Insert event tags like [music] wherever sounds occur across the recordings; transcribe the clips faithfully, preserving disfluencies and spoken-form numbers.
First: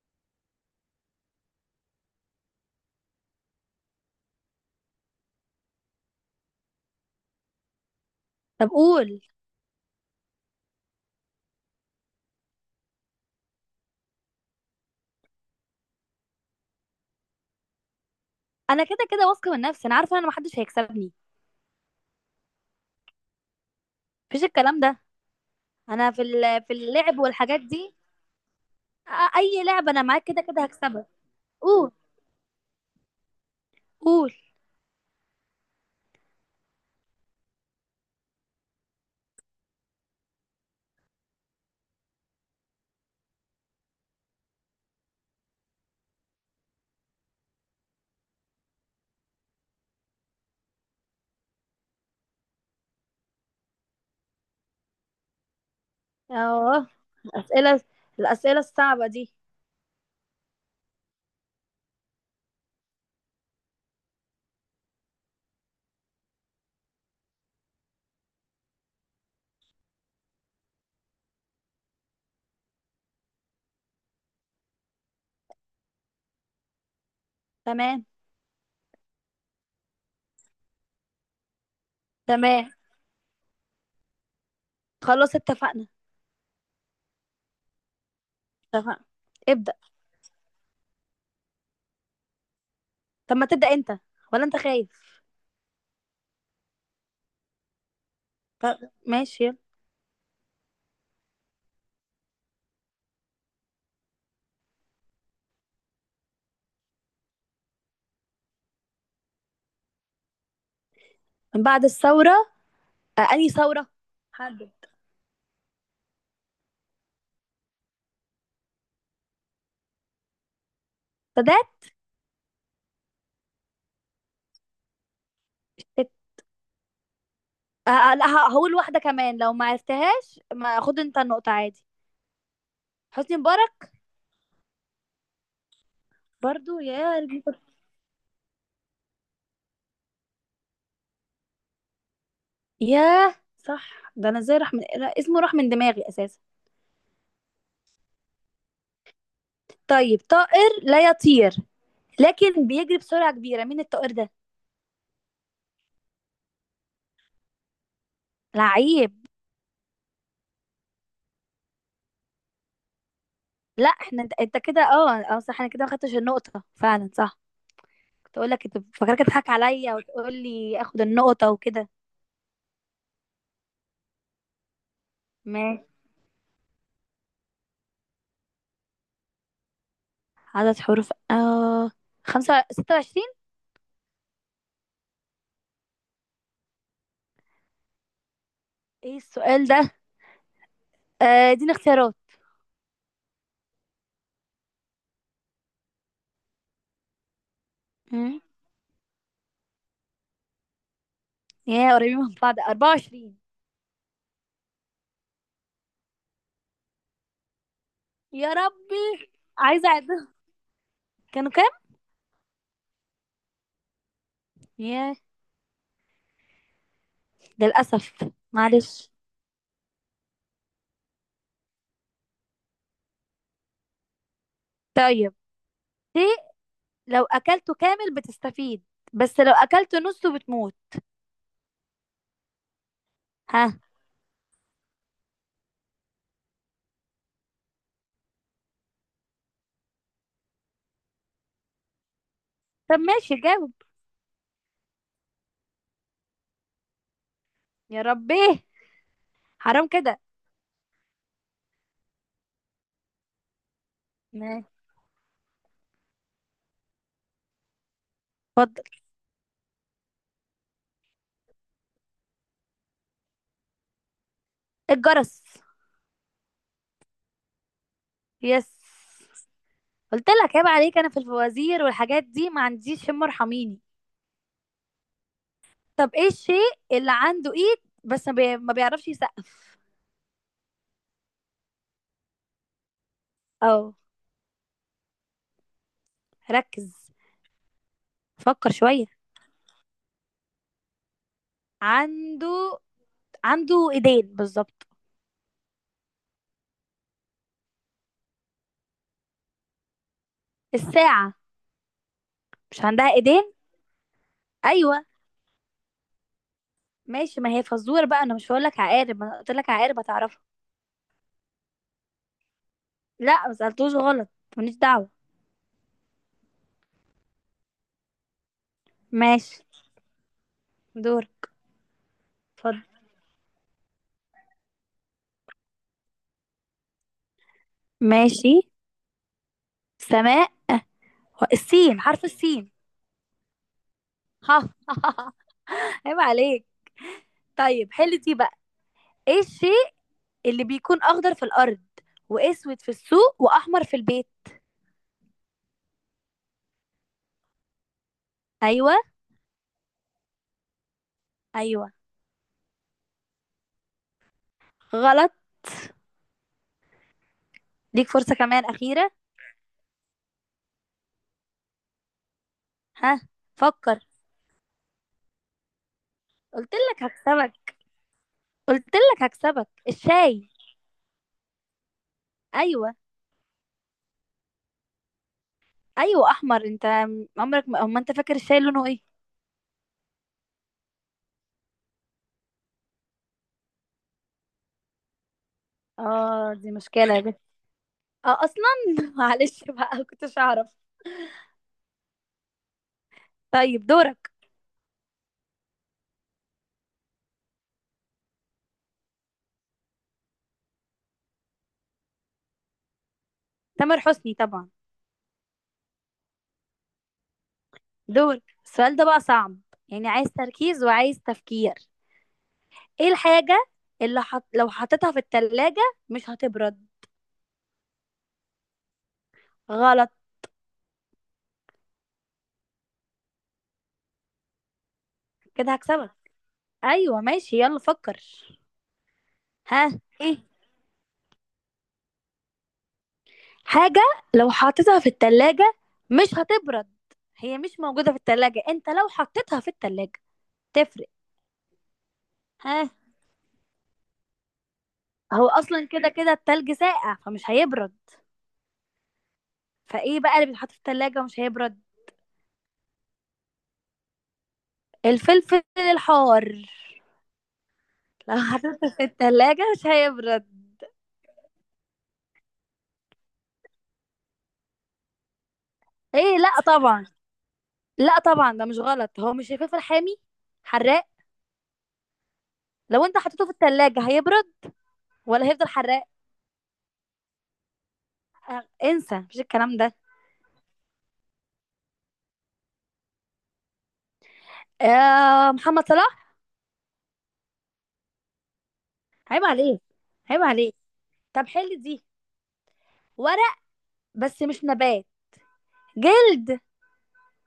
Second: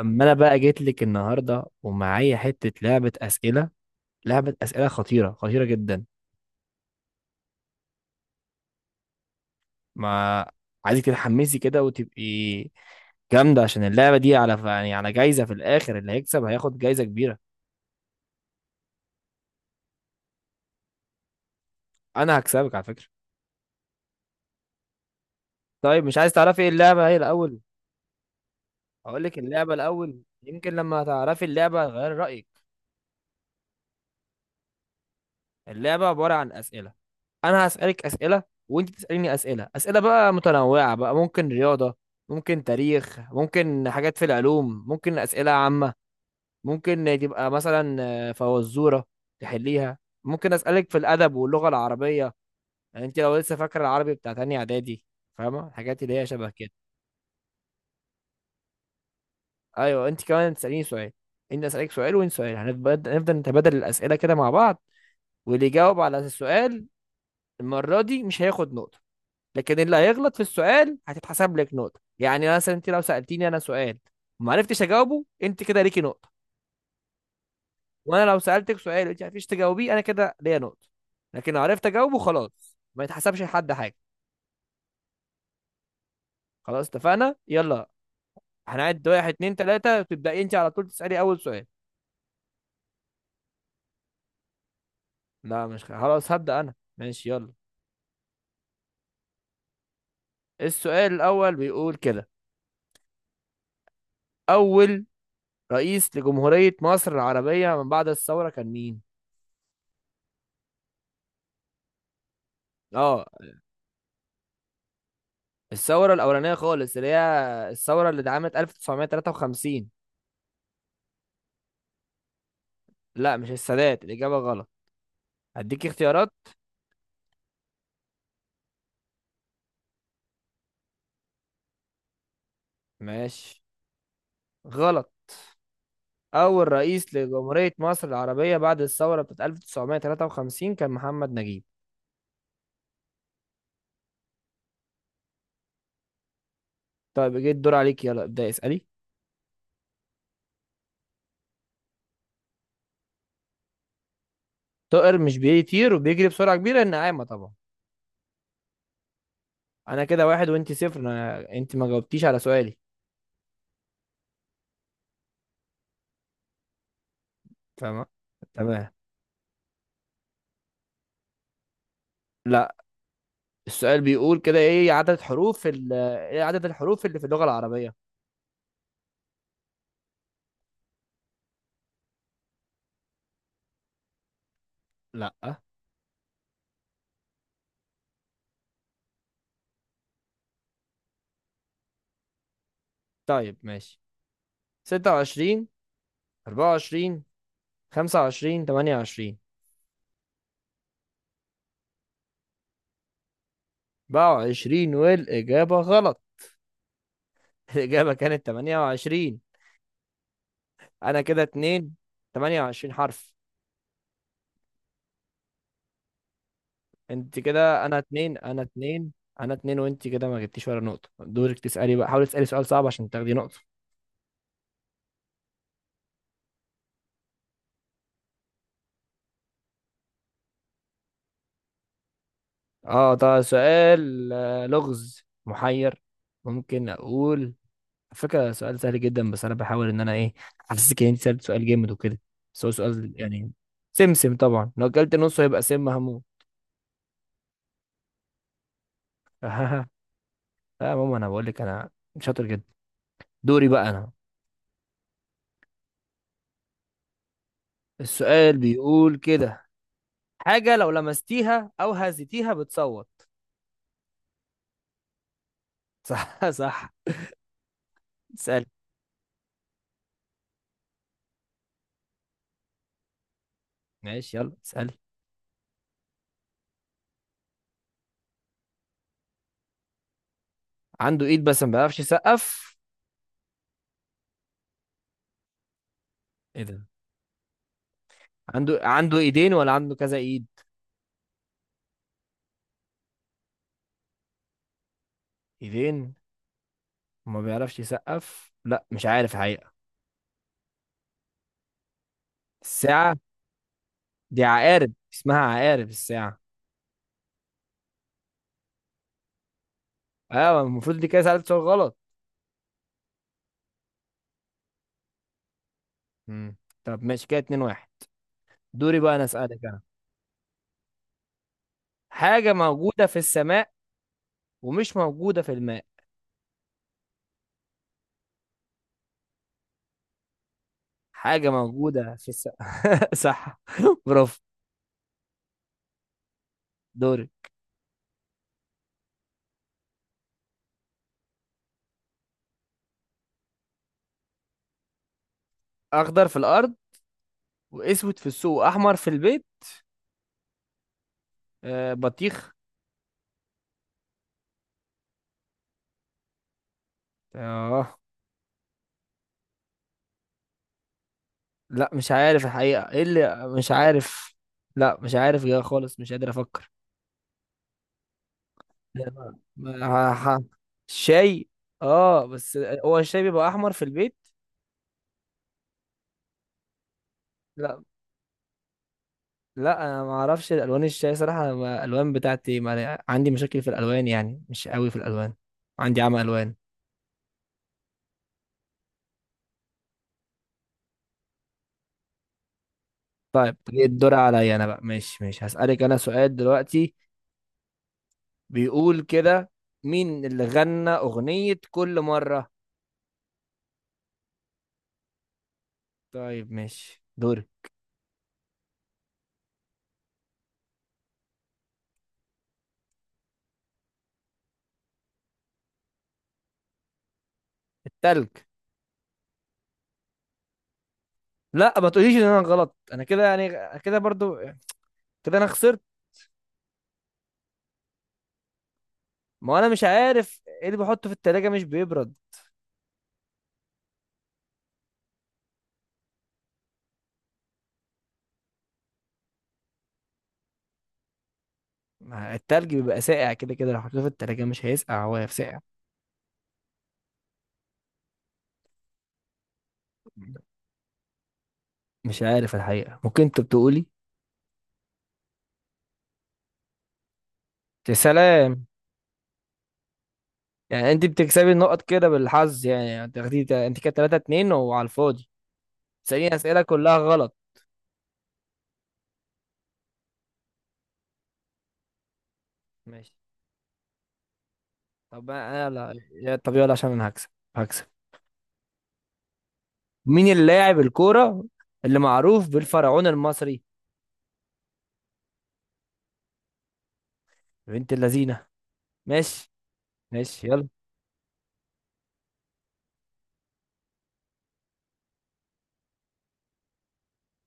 اما انا بقى جيت لك النهارده ومعايا حته لعبه اسئله. لعبه اسئله خطيره، خطيره جدا. طب قول. ما عايزك تتحمسي كده وتبقي جامده، عشان اللعبه دي على يعني على جايزه في الاخر. اللي هيكسب هياخد جايزه كبيره. انا كده كده واثقه من نفسي، انا عارفه ان انا محدش هيكسبني. انا هكسبك على فكره. مفيش الكلام ده. طيب انا مش في عايز تعرفي ال- ايه في اللعبه هي اللعب الاول؟ والحاجات دي. أ- هقول لك اي اللعبه لعبه انا الاول، معاك كده كده يمكن لما هكسبها. تعرفي اللعبه قول. هتغيري رايك. قول. اللعبة عبارة عن أسئلة. أنا هسألك أسئلة وأنت تسأليني أسئلة. أسئلة بقى متنوعة بقى، ممكن رياضة، ممكن تاريخ، ممكن حاجات في العلوم، ممكن أسئلة عامة، ممكن تبقى مثلا آه، فوازورة تحليها. ممكن أسألك في الأدب واللغة العربية، يعني أنت لو لسه فاكرة العربي بتاع تانية إعدادي، فاهمة الحاجات اللي هي شبه كده. اه، اسئله، الاسئله الصعبه دي. أيوه، أنت كمان تسأليني سؤال. أنت أسألك سؤال وأنت سؤال، هنبدأ نفضل نتبادل الأسئلة كده مع بعض. واللي يجاوب على السؤال المرة دي مش هياخد نقطة، لكن اللي هيغلط في السؤال هتتحسب لك نقطة. يعني مثلا انت لو سألتيني انا سؤال وما عرفتش اجاوبه، انت كده ليكي نقطة. تمام. وانا لو سألتك سؤال وانت ما عرفتيش تجاوبيه، انا كده ليا نقطة. لكن لو عرفت اجاوبه تمام، خلاص ما يتحسبش لحد حاجة. خلاص اتفقنا. خلاص اتفقنا، يلا. اتفقنا. هنعد واحد اتنين ابدا. تلاتة، تبدأي انت على طول تسألي اول سؤال. طب ما تبدا انت، ولا انت خايف؟ لا، مش خلاص هبدأ انا، ماشي يلا. طب ماشي يلا. السؤال الاول بيقول كده: اول رئيس لجمهورية مصر العربية من بعد الثورة كان مين؟ من بعد الثوره؟ آه، اه. انهي ثوره؟ حدد. الثورة الأولانية خالص، اللي هي الثورة اللي اتعملت ألف وتسعمية تلاتة وخمسين. سادات. لا مش السادات، الإجابة غلط. هديك الشت- اختيارات. آه، آه، لا، ه- هقول واحده كمان، لو ما عرفتهاش ما خد انت النقطه عادي. حسني ماشي. مبارك. غلط. أول برضو رئيس يا قلبي. لجمهورية مصر العربية بعد الثورة بتاعت ألف وتسعمية تلاتة وخمسين كان محمد نجيب. ياه صح، ده انا ازاي راح من، لا، اسمه راح من دماغي اساسا. طيب جه الدور عليك، يلا ابدأ اسألي. طيب، طائر لا يطير لكن بيجري بسرعة كبيرة، مين الطائر ده؟ طائر مش بيطير وبيجري بسرعة كبيرة، النعامة طبعا. لعيب. أنا كده واحد وأنت صفر، أنا أنت ما جاوبتيش على سؤالي. لا، احنا انت، انت كده، اه اه صح، انا كده ما خدتش النقطة فعلا، صح. فاهمة؟ كنت اقول لك، انت تمام. فاكرك تضحك عليا وتقول لي اخد النقطة وكده. لا. السؤال بيقول كده: إيه عدد حروف ماشي. ال... إيه عدد الحروف اللي في اللغة العربية؟ عدد حروف، اه، خمسة، ستة وعشرين. لا. ايه السؤال ده؟ آه اديني اختيارات. طيب ماشي، ستة وعشرين، أربعة وعشرين، خمسة مم. وعشرين، تمانية وعشرين. يا قريبين من بعض، اربعة وعشرين. بقى وعشرين والإجابة غلط. [laughs] الإجابة كانت يا تمانية ربي، وعشرين. عايزة اعدهم. أنا كده كانوا كام؟ اتنين. تمانية وعشرين حرف. يا أنت كده، أنا للأسف. اتنين، أنا معلش. اتنين. أنا اتنين وأنت كده ما جبتيش ولا نقطة. دورك تسألي بقى، حاولي تسألي سؤال صعب عشان تاخدي نقطة. طيب، ليه؟ لو أكلته كامل بتستفيد، بس لو أكلته نصه بتموت. أه ده ها. سؤال، آه، لغز محير. ممكن أقول؟ على فكرة سؤال سهل جدا، بس انا بحاول ان انا ايه احسسك ان انت سألت سؤال جامد وكده، بس هو طب سؤال ماشي، يعني. جاوب. سمسم طبعا، لو اكلت نصه هيبقى سم هموت. يا ربي، حرام [laughs] كده. لا يا ماما انا بقول لك انا شاطر جدا. دوري بقى انا. ماشي. السؤال اتفضل. بيقول كده: حاجة لو لمستيها او هزيتيها بتصوت. الجرس. [laughs] صح صح. اسأل. يس. قلت لك عيب عليك، أنا في الفوازير والحاجات دي ما عنديش شم، ارحميني. ماشي يلا اسأل. طب ايه الشيء اللي عنده ايد، بس ما بي- ما بيعرفش يسقف؟ عنده ايد بس ما بيعرفش يسقف؟ اه. ايه ركز. ده؟ فكر عنده شوية. عنده ايدين ولا عنده كذا ايد؟ عنده عنده ايدين بالظبط. ايدين وما بيعرفش يسقف؟ لا مش عارف الحقيقة. الساعة مش عندها الساعة. ايدين؟ دي عقارب، ايوه اسمها عقارب الساعة. ماشي، ما هي فزوره بقى، انا مش هقول لك عقارب، ما قلت لك عقارب هتعرفها. ايوه المفروض دي كده سألت سؤال غلط. لا، ما سالتوش غلط. ماليش دعوه. مم. طب ماشي، كده اتنين واحد. دوري بقى انا اسألك ماشي. انا. دور. حاجة اتفضل. موجودة في السماء ومش موجودة في الماء. ماشي، سماء، و- حاجة السين، موجودة حرف في السين. السماء. [laughs] صح. [laughs] برافو. ها. [laughs] عيب عليك. دوري. طيب، حل دي بقى. ايه الشيء اللي بيكون اخضر في الارض، واسود في السوق، واحمر في البيت؟ اخضر في الارض واسود في السوق ايوه. واحمر في البيت. ايوه. آه، بطيخ. غلط. اه. ليك فرصه كمان اخيره. لا مش عارف الحقيقة ايه ها، اللي مش فكر. عارف. لا مش عارف يا خالص، مش قادر افكر. قلت لك هكسبك. قلت لك ما- هكسبك. ما- ح- الشاي. شاي. اه بس ايوه. هو الشاي بيبقى احمر في البيت. ايوه، احمر. انت عمرك لا. ما، أما انت فاكر الشاي لونه ايه؟ لا انا ما اعرفش الوان الشاي صراحه، أنا ما- الالوان بتاعتي ما عندي مشاكل في الالوان، يعني مش قوي في الالوان. عندي عمى الوان. اه دي مشكله يا بنت. اه اصلا. [laughs] معلش بقى، كنتش اعرف. طيب دي طيب الدور دورك. عليا انا بقى، ماشي ماشي، هسالك انا سؤال دلوقتي. بيقول كده: مين اللي غنى اغنيه كل مره؟ تامر حسني طبعا. طيب ماشي، دوري. دورك، السؤال ده بقى صعب، يعني عايز تركيز وعايز تفكير. ايه الحاجه اللي حط... لو حطيتها في التلاجة مش هتبرد؟ التلج. غلط. لا ما تقوليش ان انا غلط، انا كده يعني، كده برضو، كده انا كده خسرت. هكسبك. ايوه ماشي يلا فكر. ما انا مش ها، ايه، عارف ايه اللي بحطه في التلاجة مش بيبرد. حاجه لو حطيتها في التلاجة مش هتبرد. هي مش موجوده في التلاجة، انت لو حطيتها في التلاجة تفرق. ما التلج ها، بيبقى ساقع كده كده، لو حطيته في التلاجة مش هيسقع، هو هو ساقع. اصلا كده كده التلج ساقع، فمش هيبرد. فايه بقى اللي بيتحط في التلاجة ومش هيبرد؟ مش عارف الحقيقة، ممكن انت بتقولي. الفلفل الحار، يا لو سلام. حطيته في التلاجة مش هيبرد. يعني انت بتكسبي النقط كده بالحظ، يعني يعني تاخدي انت كده تلاتة اتنين وعلى الفاضي تسأليني ايه لا اسئلة كلها طبعا. غلط. لا طبعا، ده مش غلط. هو مش الفلفل حامي، حراق، لو ماشي. انت حطيته في التلاجة هيبرد طب ولا هيفضل انا لا حراق؟ يا- طب يلا عشان انا هكسب. هكسب. انسى مفيش الكلام ده. مين اللاعب الكورة اللي معروف بالفرعون المصري؟ آه محمد صلاح. بنت اللذينة. عيب ماشي. عليك. عيب ماشي يلا. عليك. طب حل دي. ورق بس مش نبات، جلد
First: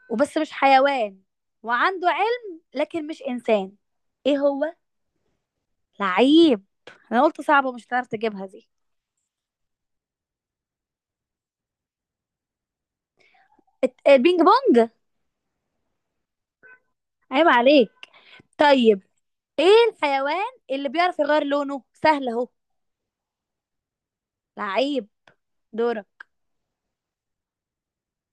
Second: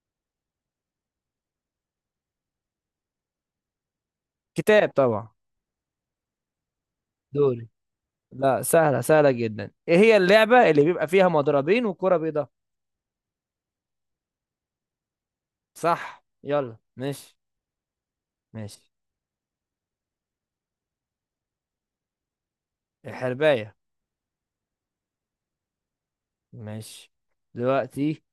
وبس مش حيوان، وعنده علم لكن مش إنسان. إيه هو؟ كتاب طبعا. لعيب. أنا قلت دوري. صعبة، مش هتعرف تجيبها لا دي. سهلة سهلة جدا، ايه هي اللعبة اللي بيبقى فيها مضربين وكرة بيضاء؟ الت- البينج بونج. صح يلا ماشي. عيب عليك. ماشي. طيب، إيه الحيوان اللي بيعرف يغير لونه؟ سهل أهو. الحرباية. لعيب. دورك. ماشي. دلوقتي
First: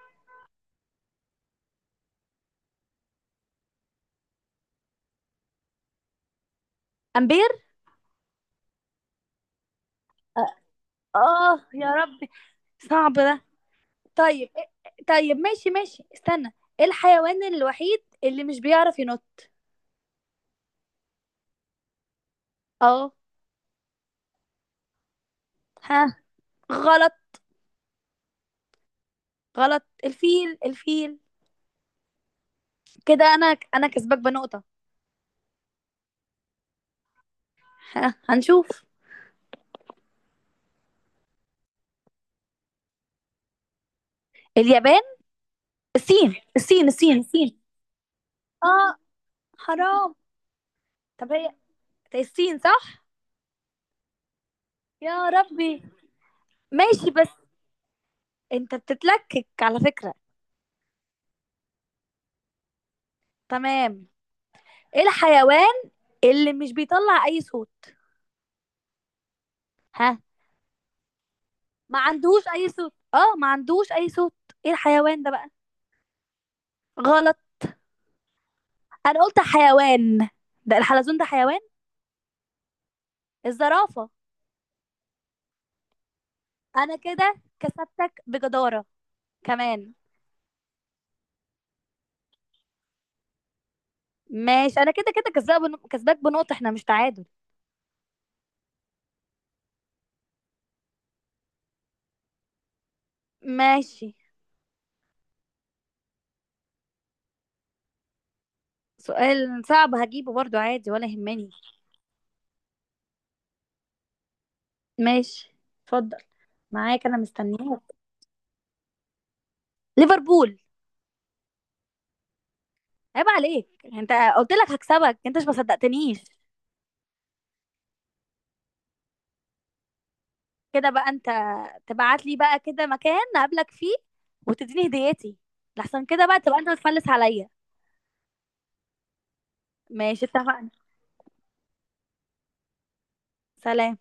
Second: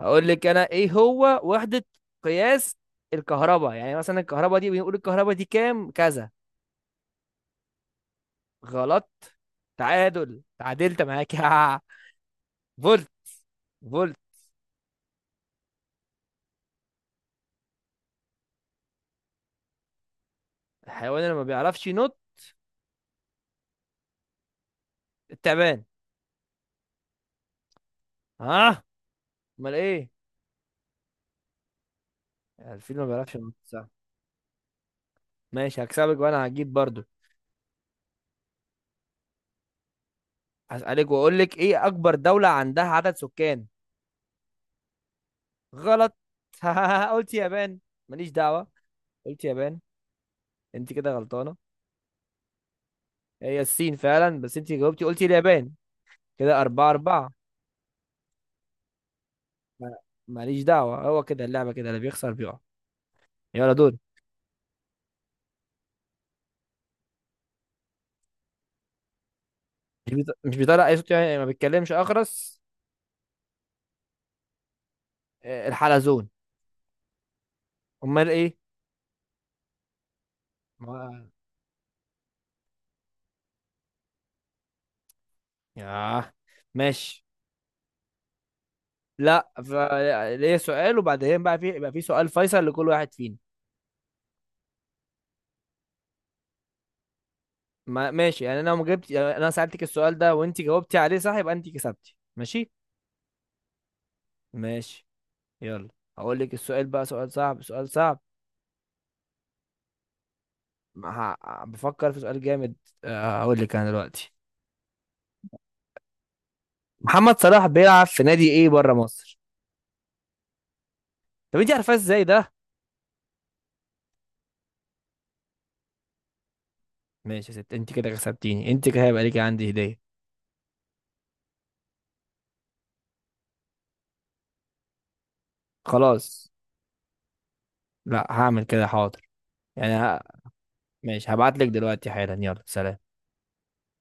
هقول لك انا ايه هو وحدة قياس الكهرباء. يعني مثلا الكهرباء دي بنقول الكهرباء دي كام كذا. أمبير. غلط. تعادل، آه. تعادلت معاك. آه، [laughs] يا ربي، فولت. صعب ده. فولت. طيب إيه- طيب ماشي ماشي استنى. إيه الحيوان الوحيد اللي مش بيعرف ينط؟ الحيوان اللي ما بيعرفش ينط؟ اه. التعبان. ها، غلط. ها؟ امال غلط، ايه؟ الفيل، الفيل. الفيل ما كده بيعرفش انا، ينط، انا صح؟ كسبك بنقطة. ماشي، هكسبك وانا هجيب برضو. ه- هنشوف. هسألك واقول لك ايه اكبر دولة عندها عدد سكان؟ اليابان. غلط. الصين الصين [laughs] الصين قلت الصين يابان، ماليش دعوة. اه. قلت يابان. حرام. انت كده طب هي، غلطانة. طب الصين صح؟ هي الصين فعلا، بس انت جاوبتي قلتي يا اليابان. ربي. كده أربعة ماشي بس أربعة. انت بتتلكك على ما- فكرة. ماليش دعوة، هو كده اللعبة كده، اللي بيخسر بيقع. يلا دول. تمام. ايه الحيوان اللي مش بيطلع اي صوت؟ مش ها. بيط- مش بيطلع اي صوت، يعني ما بيتكلمش، ما عندوش اخرس. اي صوت، اه ما عندوش اي صوت، ايه الحيوان ده بقى؟ آه، الحلزون. غلط. امال ايه؟ انا قلت حيوان، ده الحلزون ده ما- حيوان. الزرافة. ياه. انا ماشي. كده كسبتك بجدارة. لا ف- كمان. ليا سؤال وبعدين بقى في، يبقى في سؤال فيصل لكل واحد فينا. ماشي، انا كده كده كسبان، كسباك بنقطة، احنا مش تعادل. ما ماشي، يعني انا لو ما جبت، يعني انا سألتك السؤال ده وانت جاوبتي عليه صح يبقى انت كسبتي، ماشي. ماشي. ماشي يلا. هقول لك السؤال بقى سؤال صعب، سؤال صعب. سؤال صعب هجيبه برضو عادي ولا ما يهمني. ه- بفكر في سؤال جامد. آه، هقول لك انا دلوقتي. ماشي. اتفضل، معاك، انا محمد صلاح مستنياك. بيلعب في نادي ايه بره مصر؟ ليفربول. طب انت عارفاه ازاي ده؟ عيب عليك انت، قلت لك هكسبك، انت مش ما صدقتنيش. ماشي يا ست، انت كده كسبتيني، انت كده هيبقى ليكي عندي هدية. كده بقى انت تبعت لي بقى كده مكان نقابلك فيه وتديني هديتي، لحسن كده بقى خلاص. تبقى انت بتفلس عليا. لا هعمل كده، حاضر. يعني ه... ماشي اتفقنا. ماشي هبعت لك دلوقتي حالا، يلا سلام. سلام.